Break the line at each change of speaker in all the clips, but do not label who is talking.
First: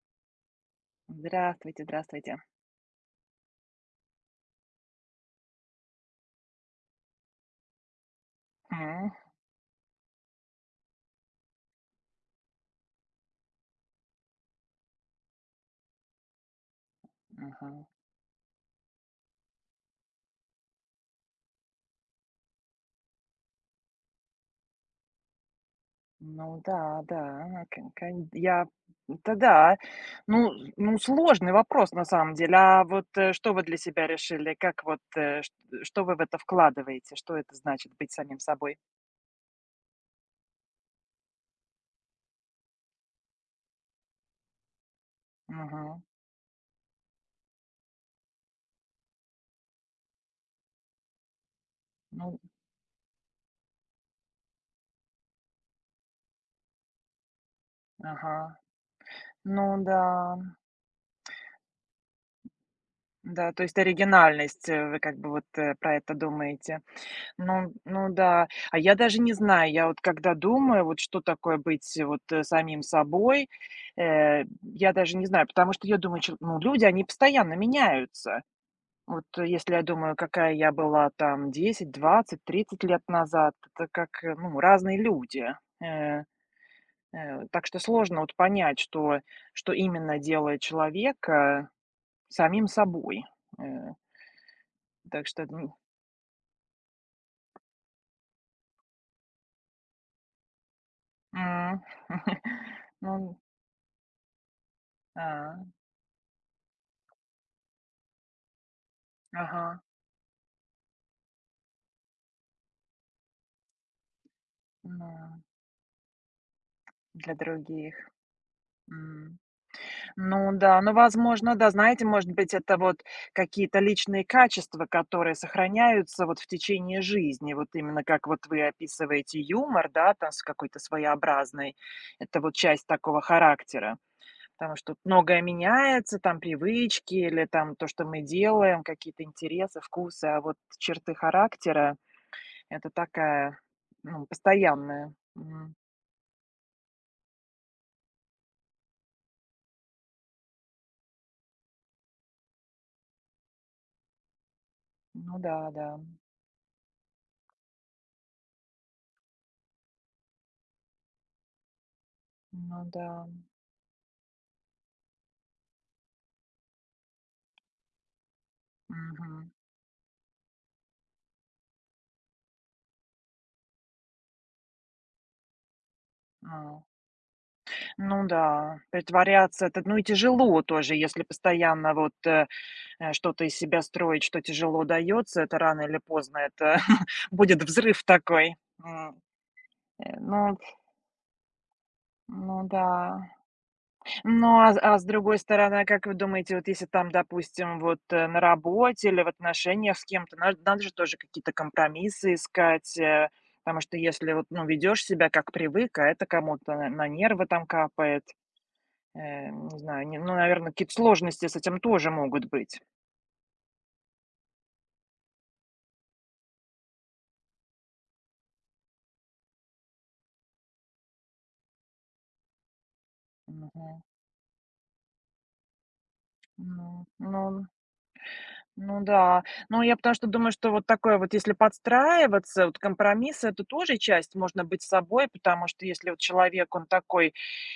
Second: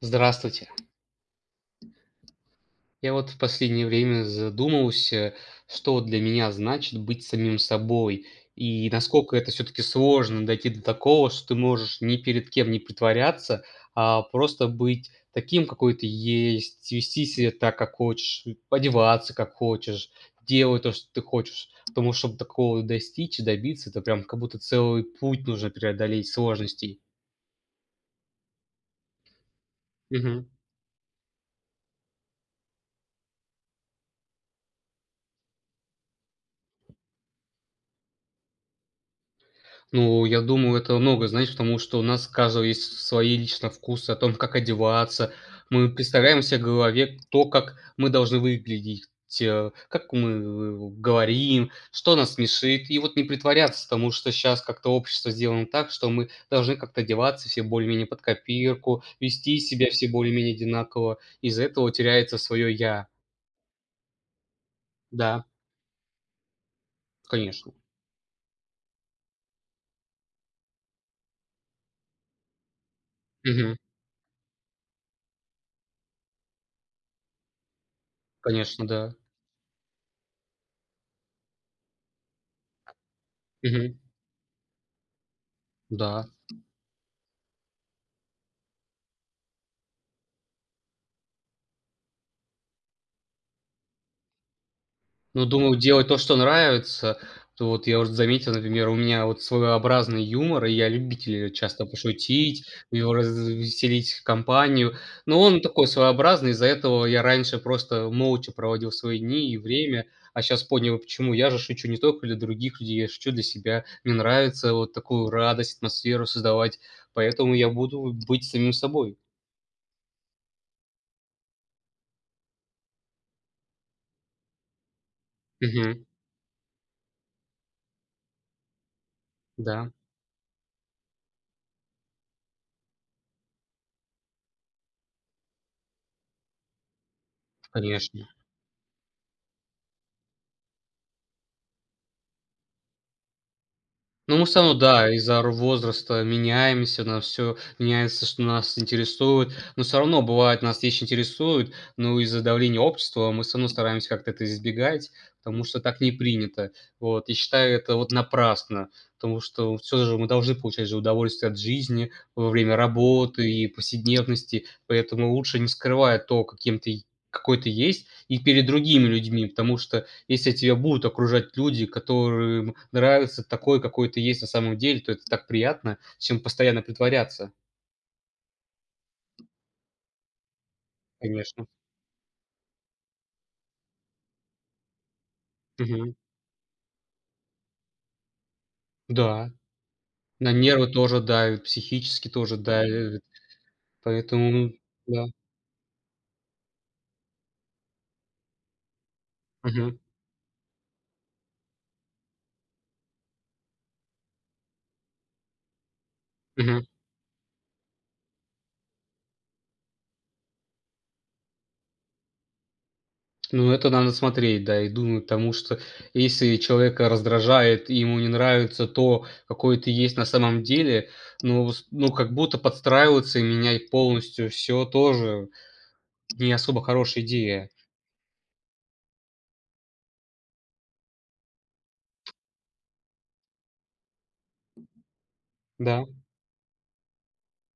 Здравствуйте.
Здравствуйте, здравствуйте.
Я вот в последнее время задумался, что для меня значит быть самим собой, и
М,
насколько это все-таки сложно дойти до такого, что ты можешь ни перед кем не притворяться, а просто быть таким, какой ты есть, вести себя так,
мгм.
как хочешь, и одеваться, как хочешь, делать то, что ты хочешь. Потому что чтобы такого достичь и добиться, это прям как будто целый путь нужно преодолеть
Ну да,
сложностей.
да, кон кон я это да.
Мгм.
Ну ну, сложный вопрос на самом деле. А вот, что вы для себя решили? Как вот, э, чт что вы в это вкладываете? Что это значит быть самим собой?
Ну, я думаю, это много, знаешь, потому что у нас у каждого есть свои лично вкусы о том, как одеваться. Мы
Мгм.
представляем себе в голове то, как мы должны выглядеть, как мы говорим, что нас
Ну
смешит. И вот не притворяться, потому что сейчас как-то общество сделано так, что мы должны как-то одеваться все более-менее под
ага.
копирку, вести
Ну
себя
да,
все более-менее одинаково. Из-за этого теряется свое «я».
да, то есть оригинальность, вы как бы вот,
Да,
про это думаете. Ну
конечно.
ну да. А я даже не знаю, я вот когда думаю, вот что такое быть вот, самим собой,
Мгм.
я даже не знаю, потому что я думаю, чё ну, люди, они постоянно меняются.
Конечно, да.
Вот если я думаю, какая я была там 10, 20, 30 лет назад, это
Мгм.
как, ну, разные люди. Э,
Да.
так что сложно вот понять, что именно делает человека самим собой. Э, так что,
Ну,
ну,
думаю, делать то, что нравится. То вот я уже заметил, например, у меня вот своеобразный юмор, и я любитель
м.
часто пошутить, и
Ну,
развеселить компанию. Но
а,
он такой своеобразный, из-за этого я раньше просто молча проводил свои дни и
ага.
время, а сейчас понял, почему. Я же шучу не только для других людей, я шучу для себя. Мне нравится вот
Ну,
такую радость, атмосферу создавать,
для
поэтому я
других.
буду быть самим собой.
М. Ну да, ну, возможно, да, знаете, может быть, это вот какие-то личные качества, которые
Мгм.
сохраняются вот в течение жизни. Вот именно как вот вы описываете юмор,
Да,
да, там с какой-то своеобразной, это вот часть такого характера. Потому что многое меняется, там привычки или там то, что мы
конечно.
делаем, какие-то интересы, вкусы, а вот черты характера — это такая, ну,
Ну, мы всё равно,
постоянная.
да, из-за р
М.
возраста меняемся, на все меняется, что нас интересует. Но все равно бывает, нас вещи интересуют, но из-за давления общества мы всё равно стараемся как-то это избегать,
Ну
потому
да,
что
да,
так не принято. Вот, я считаю, это вот напрасно, потому что все же мы должны получать же удовольствие от жизни во время
ну да.
работы и повседневности, поэтому лучше не скрывать то, каким ты какой ты есть, и перед другими людьми,
Мгм.
потому что если тебя будут окружать люди, которым нравится такой, какой ты есть на самом деле, то это так приятно, чем
А.
постоянно притворяться,
Ну да, притворяться — это, ну, и тяжело тоже, если
конечно.
постоянно вот, что-то из себя строить, что тяжело даётся, это рано или
Мгм.
поздно это будет взрыв такой. М,
Да, на
ну
нервы тоже давит, психически тоже
ну да.
давит,
Ну,
поэтому
а с
да.
другой стороны, как вы думаете, вот если там, допустим, вот, на работе или в отношениях
Мгм.
с кем-то, надо же тоже какие-то компромиссы искать, потому что если вот, ну, ведёшь себя как привык, а это кому-то
Мгм.
на нервы там капает. Не знаю, не ну, наверное, какие-то сложности с этим тоже могут быть.
Ну, это надо смотреть, да, и думать, потому что если человека раздражает и ему не нравится то, какой ты есть на самом деле, ну с ну, как будто подстраиваться и менять
Мгм.
полностью все тоже не особо
Ну
хорошая
ну
идея.
ну да. Ну, я потому что думаю, что вот такое вот, если подстраиваться, вот компромисс — это тоже часть. Можно быть собой, потому что
Да.
если вот человек, он такой,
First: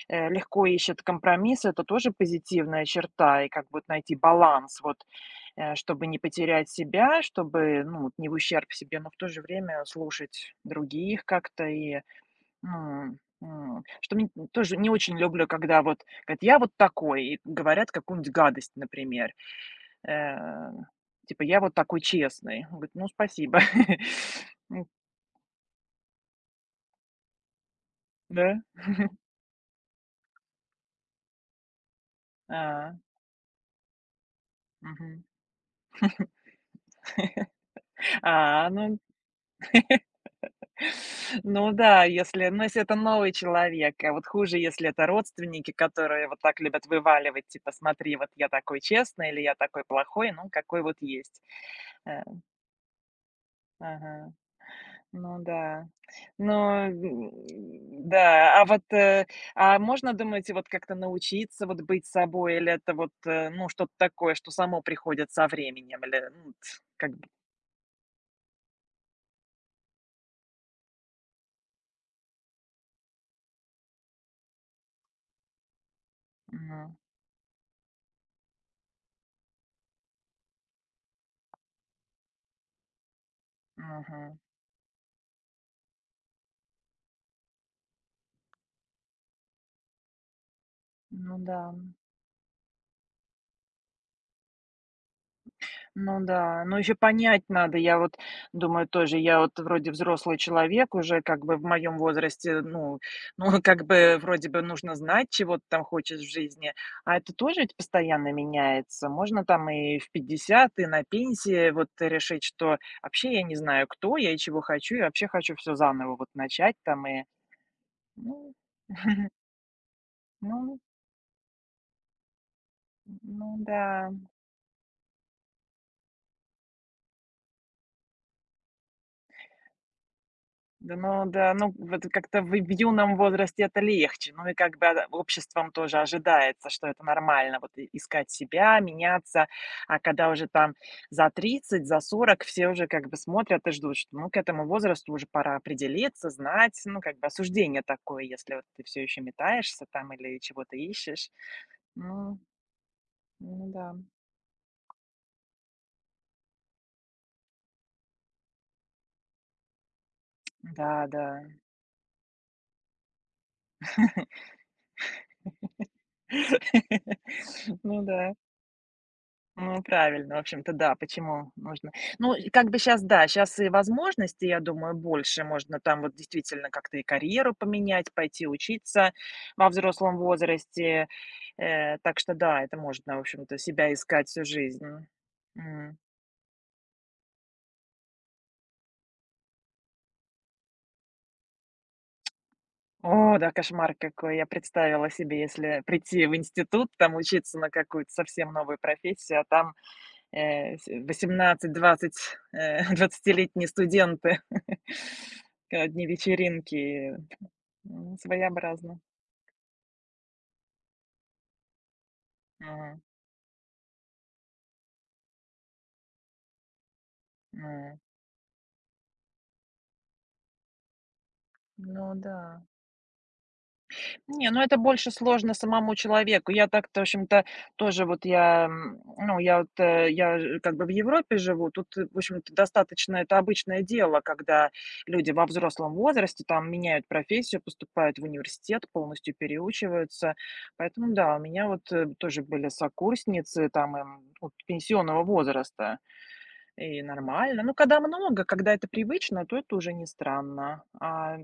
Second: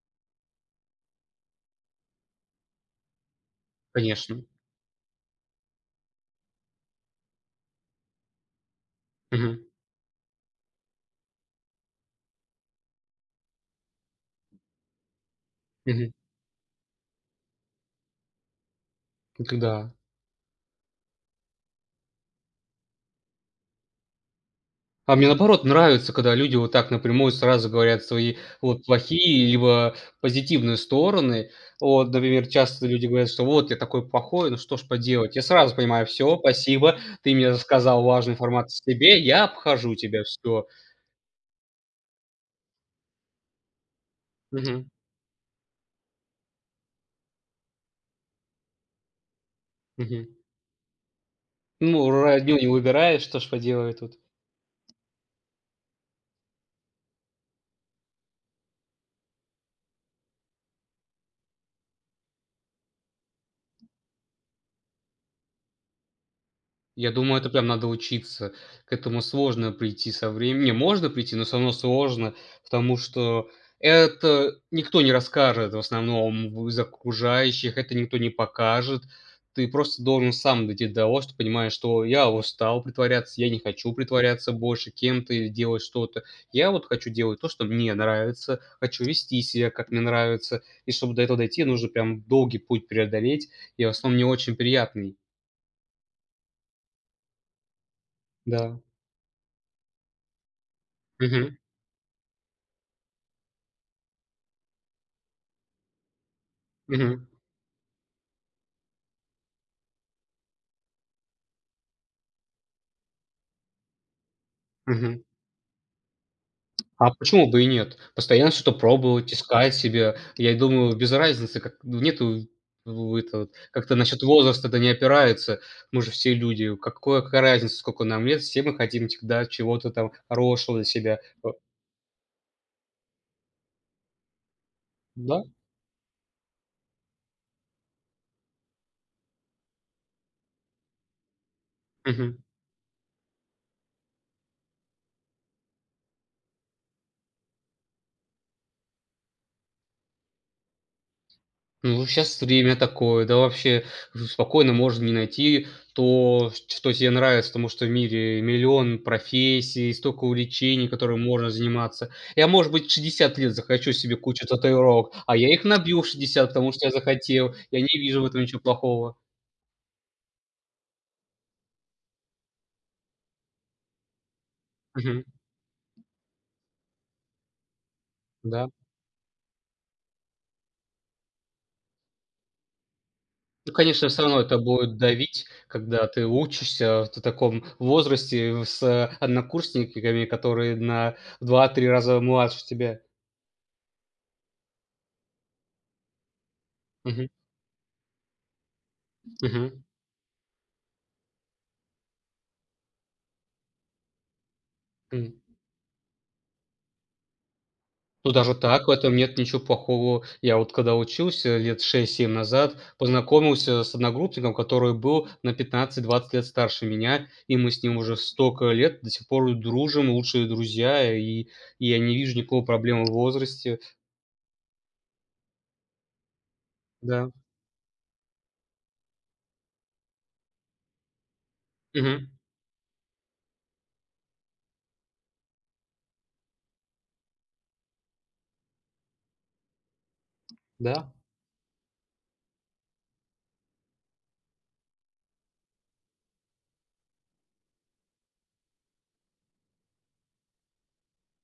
легко ищет компромиссы, это тоже позитивная черта. И как бы вот найти
Конечно.
баланс, вот, чтобы не потерять себя, чтобы, ну, вот не в ущерб себе, но в то же
Мгм.
время слушать других как-то и, М, м. Что мне тоже не очень люблю, когда вот
Мгм.
говорят: "Я вот такой", и говорят какую-нибудь гадость, например.
Это да.
Э, типа: "Я вот такой честный". Он говорит: "Ну, спасибо". М,
А мне, наоборот, нравится, когда люди вот так напрямую сразу говорят свои
да?
вот плохие либо позитивные стороны. Вот, например, часто
А,
люди говорят, что: "Вот я такой плохой, ну что ж
мгм.
поделать". Я сразу понимаю: все. Спасибо, ты мне рассказал важную
А,
информацию о
ну
себе, я обхожу тебя, все.
ну да, если ну, если это новый человек, а вот хуже, если это родственники, которые вот так любят вываливать, типа: "Смотри, вот я такой честный" или "Я такой плохой", ну, какой вот есть.
Ну,
Э,
родню не выбираешь, что ж поделать тут.
ага. Ну да. Но, м, да, а вот, а можно, думаете, вот как-то научиться вот быть собой, или это вот, ну, что-то такое, что само приходит со временем, или, ну, т
Я
как бы,
думаю, это прям надо учиться. К этому сложно прийти со временем. Не, можно прийти, но всё равно сложно, потому что это никто не расскажет в основном из
ну,
окружающих, это никто не покажет. Ты просто должен сам дойти до того, что понимаешь, что я устал притворяться, я не хочу
мгм.
притворяться больше кем-то или делать что-то. Я вот хочу делать то, что мне нравится, хочу вести себя, как мне нравится. И чтобы до этого
Ну
дойти,
да.
нужно прям долгий путь преодолеть и в основном не очень приятный.
Ну да, ну еще понять надо. Я вот
Да.
думаю тоже, я вот вроде взрослый человек уже как бы
Мгм.
в моем возрасте, ну, ну как бы вроде бы нужно знать, чего ты там хочешь в жизни, а
Мгм,
это тоже ведь постоянно меняется. Можно там и в 50 и на пенсии вот решить, что вообще я не знаю, кто я и чего хочу, и
мгм.
вообще хочу все заново вот начать там
А
и,
почему бы и нет? Постоянно
ну,
что-то пробовать, искать себе. Я
ну,
думаю, без разницы, как ну, нету в это вот
ну
как-то
да.
насчет возраста это не опирается. Мы же все люди. Какое Какая разница, сколько нам лет? Все мы хотим всегда чего-то там хорошего для
Да,
себя.
ну
Э,
да, ну вот как-то в юном возрасте это легче. Ну и как бы, а,
да?
обществом тоже ожидается, что это нормально, вот и искать себя, меняться. А когда уже там за 30, за
Мгм.
сорок все уже как бы смотрят и ждут, что, ну, к этому возрасту уже пора определиться, знать. Ну, как бы осуждение такое, если вот ты все еще метаешься там или чего-то ищешь.
Ну,
Ну
сейчас время такое, да
ну
вообще
да.
спокойно можно не найти то, что тебе нравится, потому что в мире миллион профессий, столько увлечений,
Да,
которыми
да.
можно заниматься. Я, может быть, в 60 лет захочу себе кучу татуировок, а я их набью в 60, потому что я захотел. Я не
Ну
вижу в
да.
этом ничего плохого.
Ну, правильно, в общем-то, да, почему нужно. Ну, и как бы сейчас, да, сейчас и возможности я думаю,
Мгм.
больше. Можно там вот действительно как-то и карьеру поменять, пойти
Да.
учиться во взрослом возрасте. Так что да, это можно, в общем-то,
Ну,
себя
конечно, все
искать
равно
всю
это
жизнь.
будет давить,
М.
когда ты учишься в таком возрасте с однокурсниками, которые на 2-3 раза младше тебя.
О, да, кошмар какой. Я представила себе, если прийти в институт, там
Мгм.
учиться на какую-то совсем новую профессию, а там
Мгм.
С 18-20, двадцатилетние студенты.
М.
Одни вечеринки. Ну,
Ну, даже так, в
своеобразно.
этом нет ничего плохого. Я вот когда учился лет 6-7 назад,
М,
познакомился с одногруппником, который был на 15-20 лет старше меня, и мы с ним
м.
уже столько лет до сих пор дружим, лучшие друзья, и я
Ну
не
да.
вижу никакого проблемы в возрасте.
Не, ну это больше сложно самому человеку. Я так-то, в
Да.
общем-то, тоже вот я, м, ну, я вот, я ж как бы в Европе живу, тут, в
Мгм.
общем-то, достаточно это обычное дело, когда люди во взрослом возрасте там меняют профессию, поступают в университет, полностью переучиваются.
Да.
Поэтому да, у меня вот тоже были сокурсницы там им, вот пенсионного возраста. И нормально. Ну, когда много, когда это привычно, то это уже не странно. А,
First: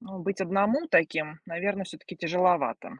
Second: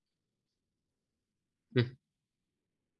ну, быть одному таким, наверное, все-таки тяжеловато.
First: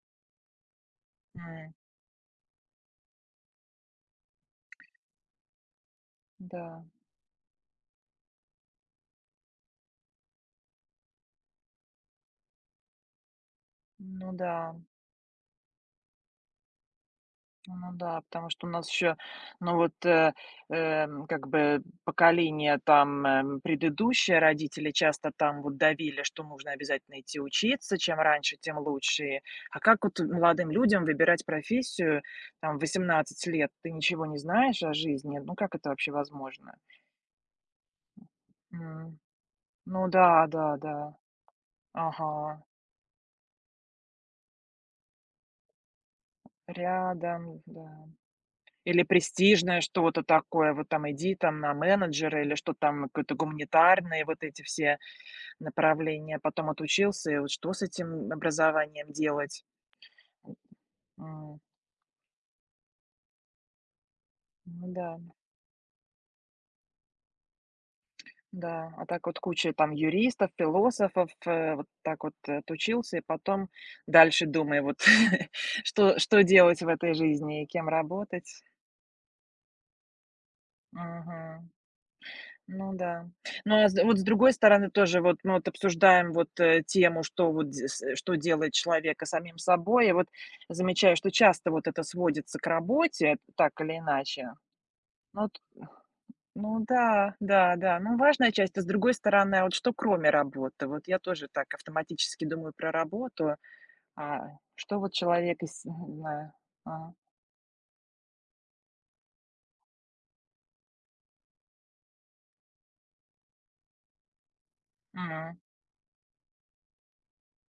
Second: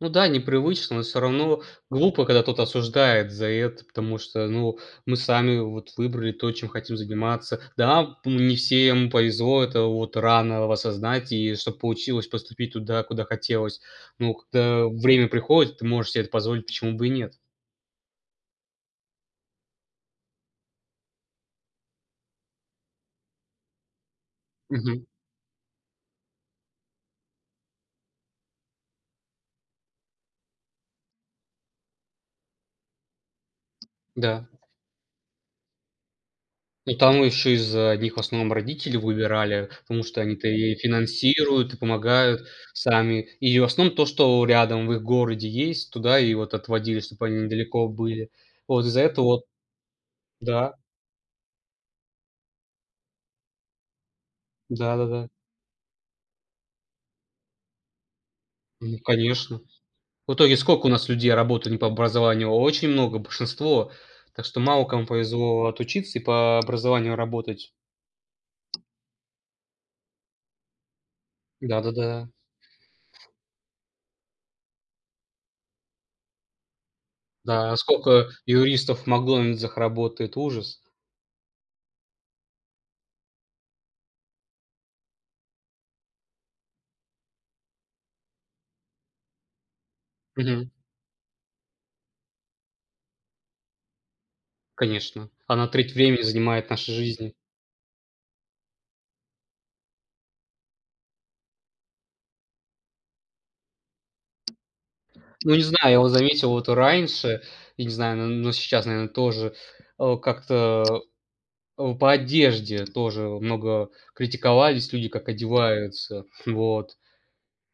Ну да, непривычно, но все равно
М,
глупо, когда кто-то осуждает за это, потому что, ну, мы сами вот выбрали то, чем
Да,
хотим заниматься. Да, не всем повезло, это вот рано осознать, и чтобы получилось поступить туда, куда хотелось.
ну
Ну,
да,
когда время приходит, ты можешь себе это позволить, почему бы и нет.
ну да, потому что у нас еще, ну вот, как бы поколение там предыдущее, родители
Мгм.
часто там вот давили, что нужно обязательно идти учиться, чем раньше, тем лучше. И- А как вот молодым людям выбирать профессию, там, в 18 лет ты ничего не
Да.
знаешь о жизни, ну как это вообще возможно?
Ну, там еще из одних в основном родители
М.
выбирали, потому
Ну
что они-то
да,
и
да, да.
финансируют, и помогают
Ага.
сами. И в основном то, что рядом в их городе есть, туда и вот отводили, чтобы они
Рядом,
недалеко
да.
были. Вот из-за
Или
этого вот.
престижное что-то такое,
Да,
вот там иди там на менеджера или что там, какое-то гуманитарные вот эти все
да-да-да.
направления. Потом отучился, и вот что с этим
Ну,
образованием
конечно.
делать?
В итоге сколько у нас людей
М.
работают не по образованию? Очень много, большинство. Так что мало
Ну
кому
да,
повезло отучиться и по образованию работать.
да. А так вот куча там юристов, философов, вот
Да-да-да. Да,
так
да.
вот отучился, и потом дальше думай, вот что делать в этой жизни и
Да, а
кем
сколько
работать.
юристов в "Макдональдсах" работает, ужас.
Мгм. Ну да. Ну, а с вот с другой стороны тоже вот мы вот обсуждаем вот, тему, что вот что делает человека самим собой. И вот замечаю, что часто вот это сводится к работе, так или иначе.
Конечно,
Ну вот,
она треть времени занимает
ну
нашей
да,
жизни.
да, да. Ну, важная часть. А с другой стороны, а вот что кроме работы? Вот я тоже так автоматически думаю про работу. А что вот
Ну,
человек
не знаю,
из
я его
Не
заметил
знаю.
вот
А,
раньше, я не знаю, но сейчас, наверное тоже, как-то, по одежде тоже много критиковались люди, как
м.
одеваются. Вот.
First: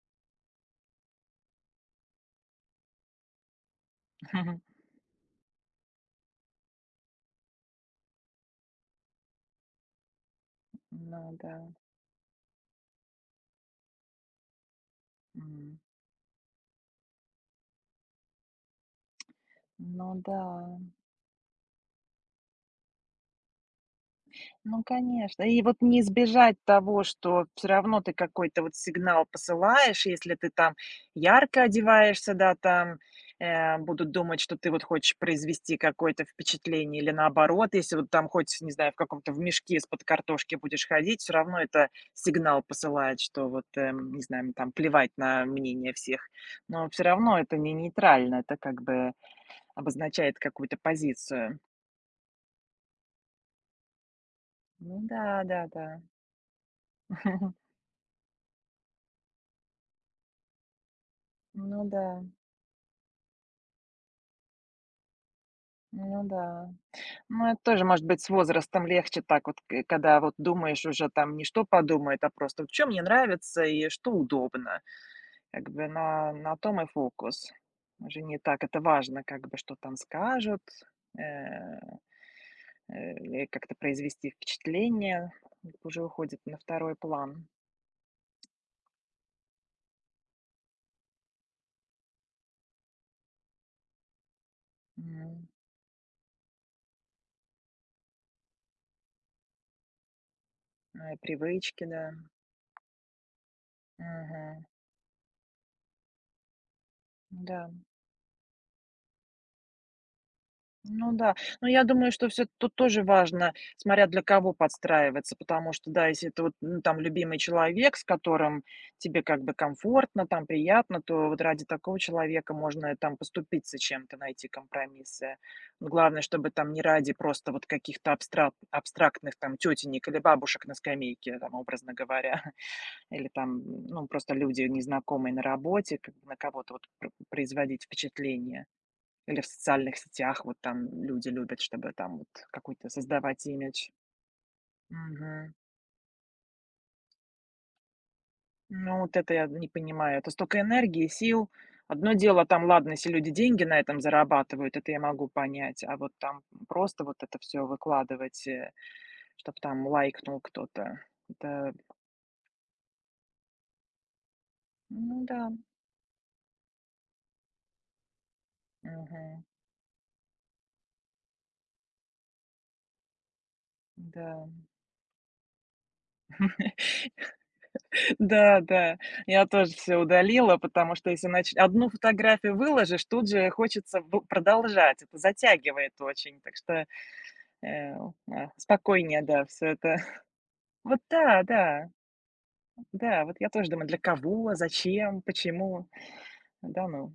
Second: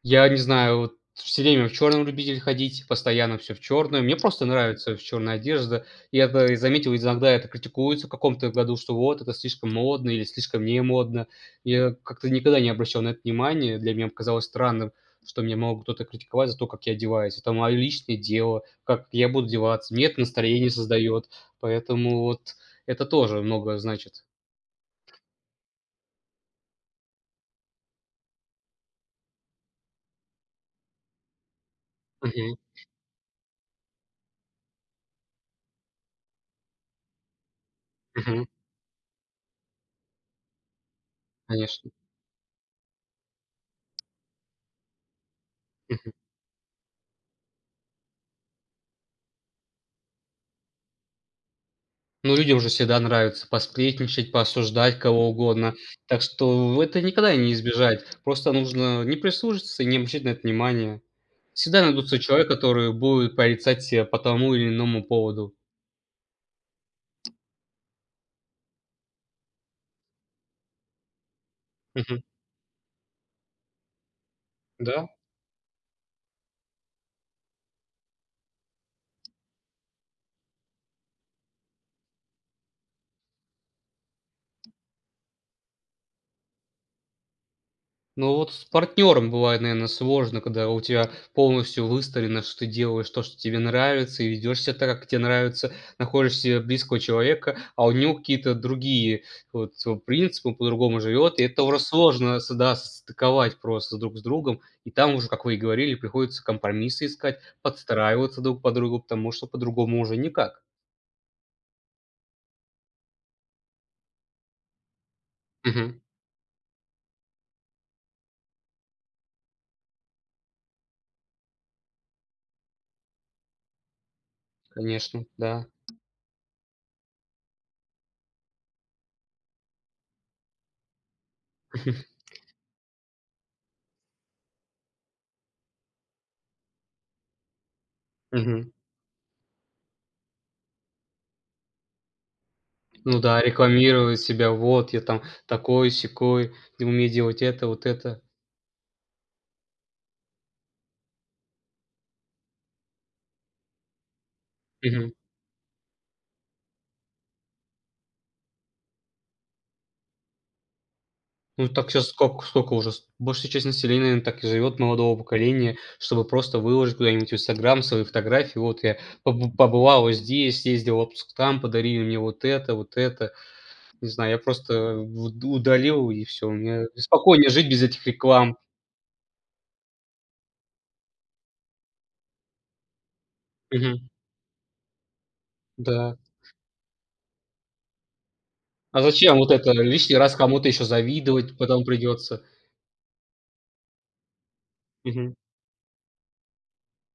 Я не знаю, вот все время в черном любитель ходить, постоянно все в черное. Мне просто нравится в черная одежда. Я это и заметил, иногда это критикуется в каком-то году, что вот это слишком модно или слишком не модно.
Ну да,
Я как-то никогда не обращал на это внимания. Для меня показалось странным, что меня
м.
мог кто-то критиковать за то, как я одеваюсь. Это мое личное дело, как я буду одеваться. Мне
Ну
это
да.
настроение создает, поэтому вот это тоже много значит.
Ну, конечно. И вот не избежать того, что все равно ты какой-то вот сигнал посылаешь, если ты там ярко одеваешься, да,
Мгм,
там, будут думать, что ты вот хочешь произвести какое-то впечатление, или наоборот, если вот там
мгм,
хоть, не знаю, в каком-то в мешке из-под картошки будешь ходить, все равно это
конечно.
сигнал посылает, что вот, не знаю, там плевать на мнение всех. Но все равно это не нейтрально, это как бы обозначает какую-то позицию.
Ну, людям же всегда нравится посплетничать,
Ну
поосуждать кого
да, да,
угодно.
да.
Так что это никогда не избежать. Просто нужно не прислушаться и не обращать на это внимание. Всегда
Ну
найдутся
да.
человек, который будет порицать тебя по тому или иному поводу.
Ну да. Ну, это тоже, может быть, с возрастом легче так вот, к когда вот думаешь уже там не что подумает,
Мгм.
а просто вот чё мне нравится и что удобно.
Да.
Как бы на том и фокус. Уже не так это важно, как бы что там скажут, э, или как-то произвести впечатление. Это уже уходит на второй план.
Ну вот с партнером бывает, наверное, сложно, когда у тебя полностью выстроено, что ты делаешь то, что тебе нравится, и ведешь себя так, как тебе
М.
нравится, находишь себе близкого человека, а у него какие-то другие вот принципы, по-другому
А, и
живет, и это уже
привычки, да.
сложно, да, состыковать просто друг с другом,
Мгм.
и там уже, как вы и говорили, приходится компромиссы искать,
Да.
подстраиваться друг под другу, потому что по-другому уже никак.
Ну да. Но я думаю, что все тут тоже важно, смотря для кого подстраиваться, потому что,
Мгм.
да, если это вот, ну, там любимый человек, с которым тебе как бы комфортно, там приятно, то вот ради такого человека можно там поступиться чем-то, найти
Конечно,
компромиссы.
да.
Но главное, чтобы там не ради просто вот каких-то абстрактных там тетенек или бабушек на скамейке, там, образно говоря, или там, ну, просто люди незнакомые на работе, как бы на кого-то вот пр производить впечатление.
Мгм.
Или в социальных сетях вот там люди любят, чтобы там вот какой-то
Ну да,
создавать имидж.
рекламировать себя: "Вот я там
Мгм.
такой-сякой, и умею делать это, вот это".
Ну, вот это я не понимаю. Это столько энергии, сил. Одно дело там, ладно, если люди деньги на этом зарабатывают, это я
Мгм.
могу понять, а вот там просто вот это все выкладывать, чтобы там лайкнул кто-то.
Ну
Это,
так сейчас сколько уже с большая часть населения, наверно, так и живет, молодого
ну да,
поколения, чтобы просто выложить куда-нибудь в "Инстаграм" свои фотографии: "Вот я
Мгм.
побывала здесь, съездила в отпуск там, подарили мне вот это, вот это". Не знаю, я
Да.
просто уд удалил и все. Мне спокойнее жить без этих реклам.
Да, да, я тоже все удалила, потому что если нач одну фотографию выложишь, тут же хочется
Мгм.
б продолжать. Это затягивает
Да.
очень, так что, э, а,
А
спокойнее,
зачем
да,
вот
все
это
это.
лишний раз кому-то еще
Вот да,
завидовать потом
да,
придется?
да, вот я тоже думаю: для кого, зачем, почему? Да ну.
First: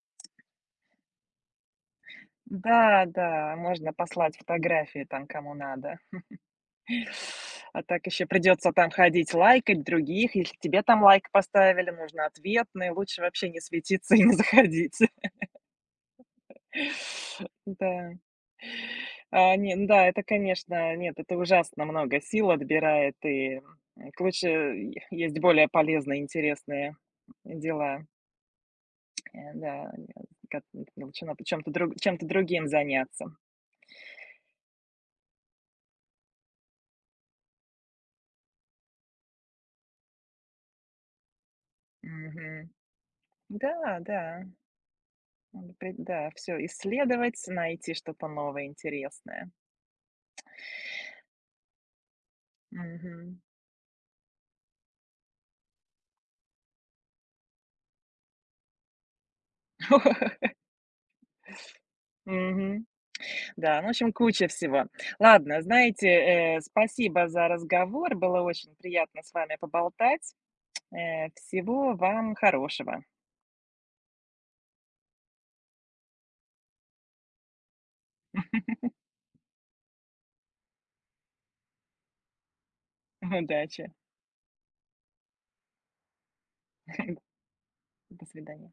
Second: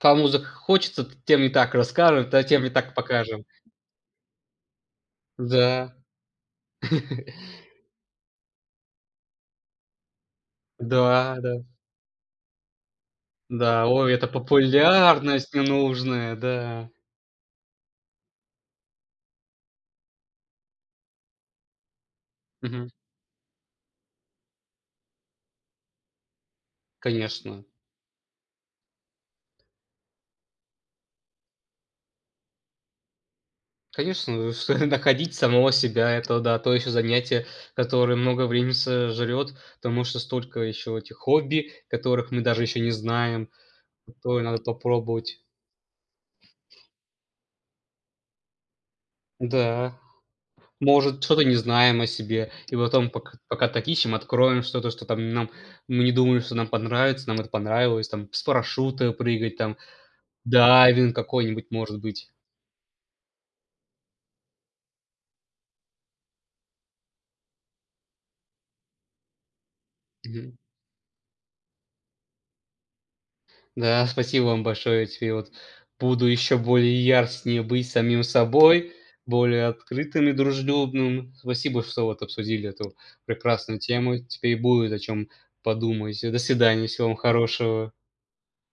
Кому захочется, т тем и так расскажем, та тем и так
Да,
покажем.
да, можно послать фотографии там кому
Да.
надо. А так еще придется там ходить лайкать других. Если тебе там лайк
Да, да.
поставили, нужно ответный. Лучше вообще не
Да, ой,
светиться и
это
не заходить.
популярность ненужная, да.
Да. А, не, ну да, это, конечно, нет, это ужасно много сил
Мгм.
отбирает, и, м, к лучше е есть более полезные, интересные
Конечно.
дела. Да, я как должна чем-то другим заняться.
Конечно, что находить самого себя- это да, то еще занятие, которое много времени с Потому что столько еще этих хобби, которых мы даже
Мгм.
еще не знаем,
Да,
которые
да,
надо попробовать.
м, пре да, все, исследовать, найти что-то новое, интересное.
Да. Может, что-то не знаем о себе, и потом, пока
Мгм.
пока так ищем, откроем что-то, что там нам мы не думали, что нам понравится, нам это понравилось, там с парашюта прыгать, там дайвинг какой-нибудь, может быть.
Мгм. Да, ну, в общем, куча всего. Ладно, знаете, спасибо за разговор. Было очень приятно с вами поболтать.
Мгм.
Всего вам хорошего.
Да, спасибо вам большое. Я теперь вот буду еще более яростнее быть самим собой, более открытым и дружелюбным. Спасибо, что вот обсудили эту прекрасную
Удачи.
тему. Теперь будет о чем подумать. До свидания, всего вам хорошего.
До свидания.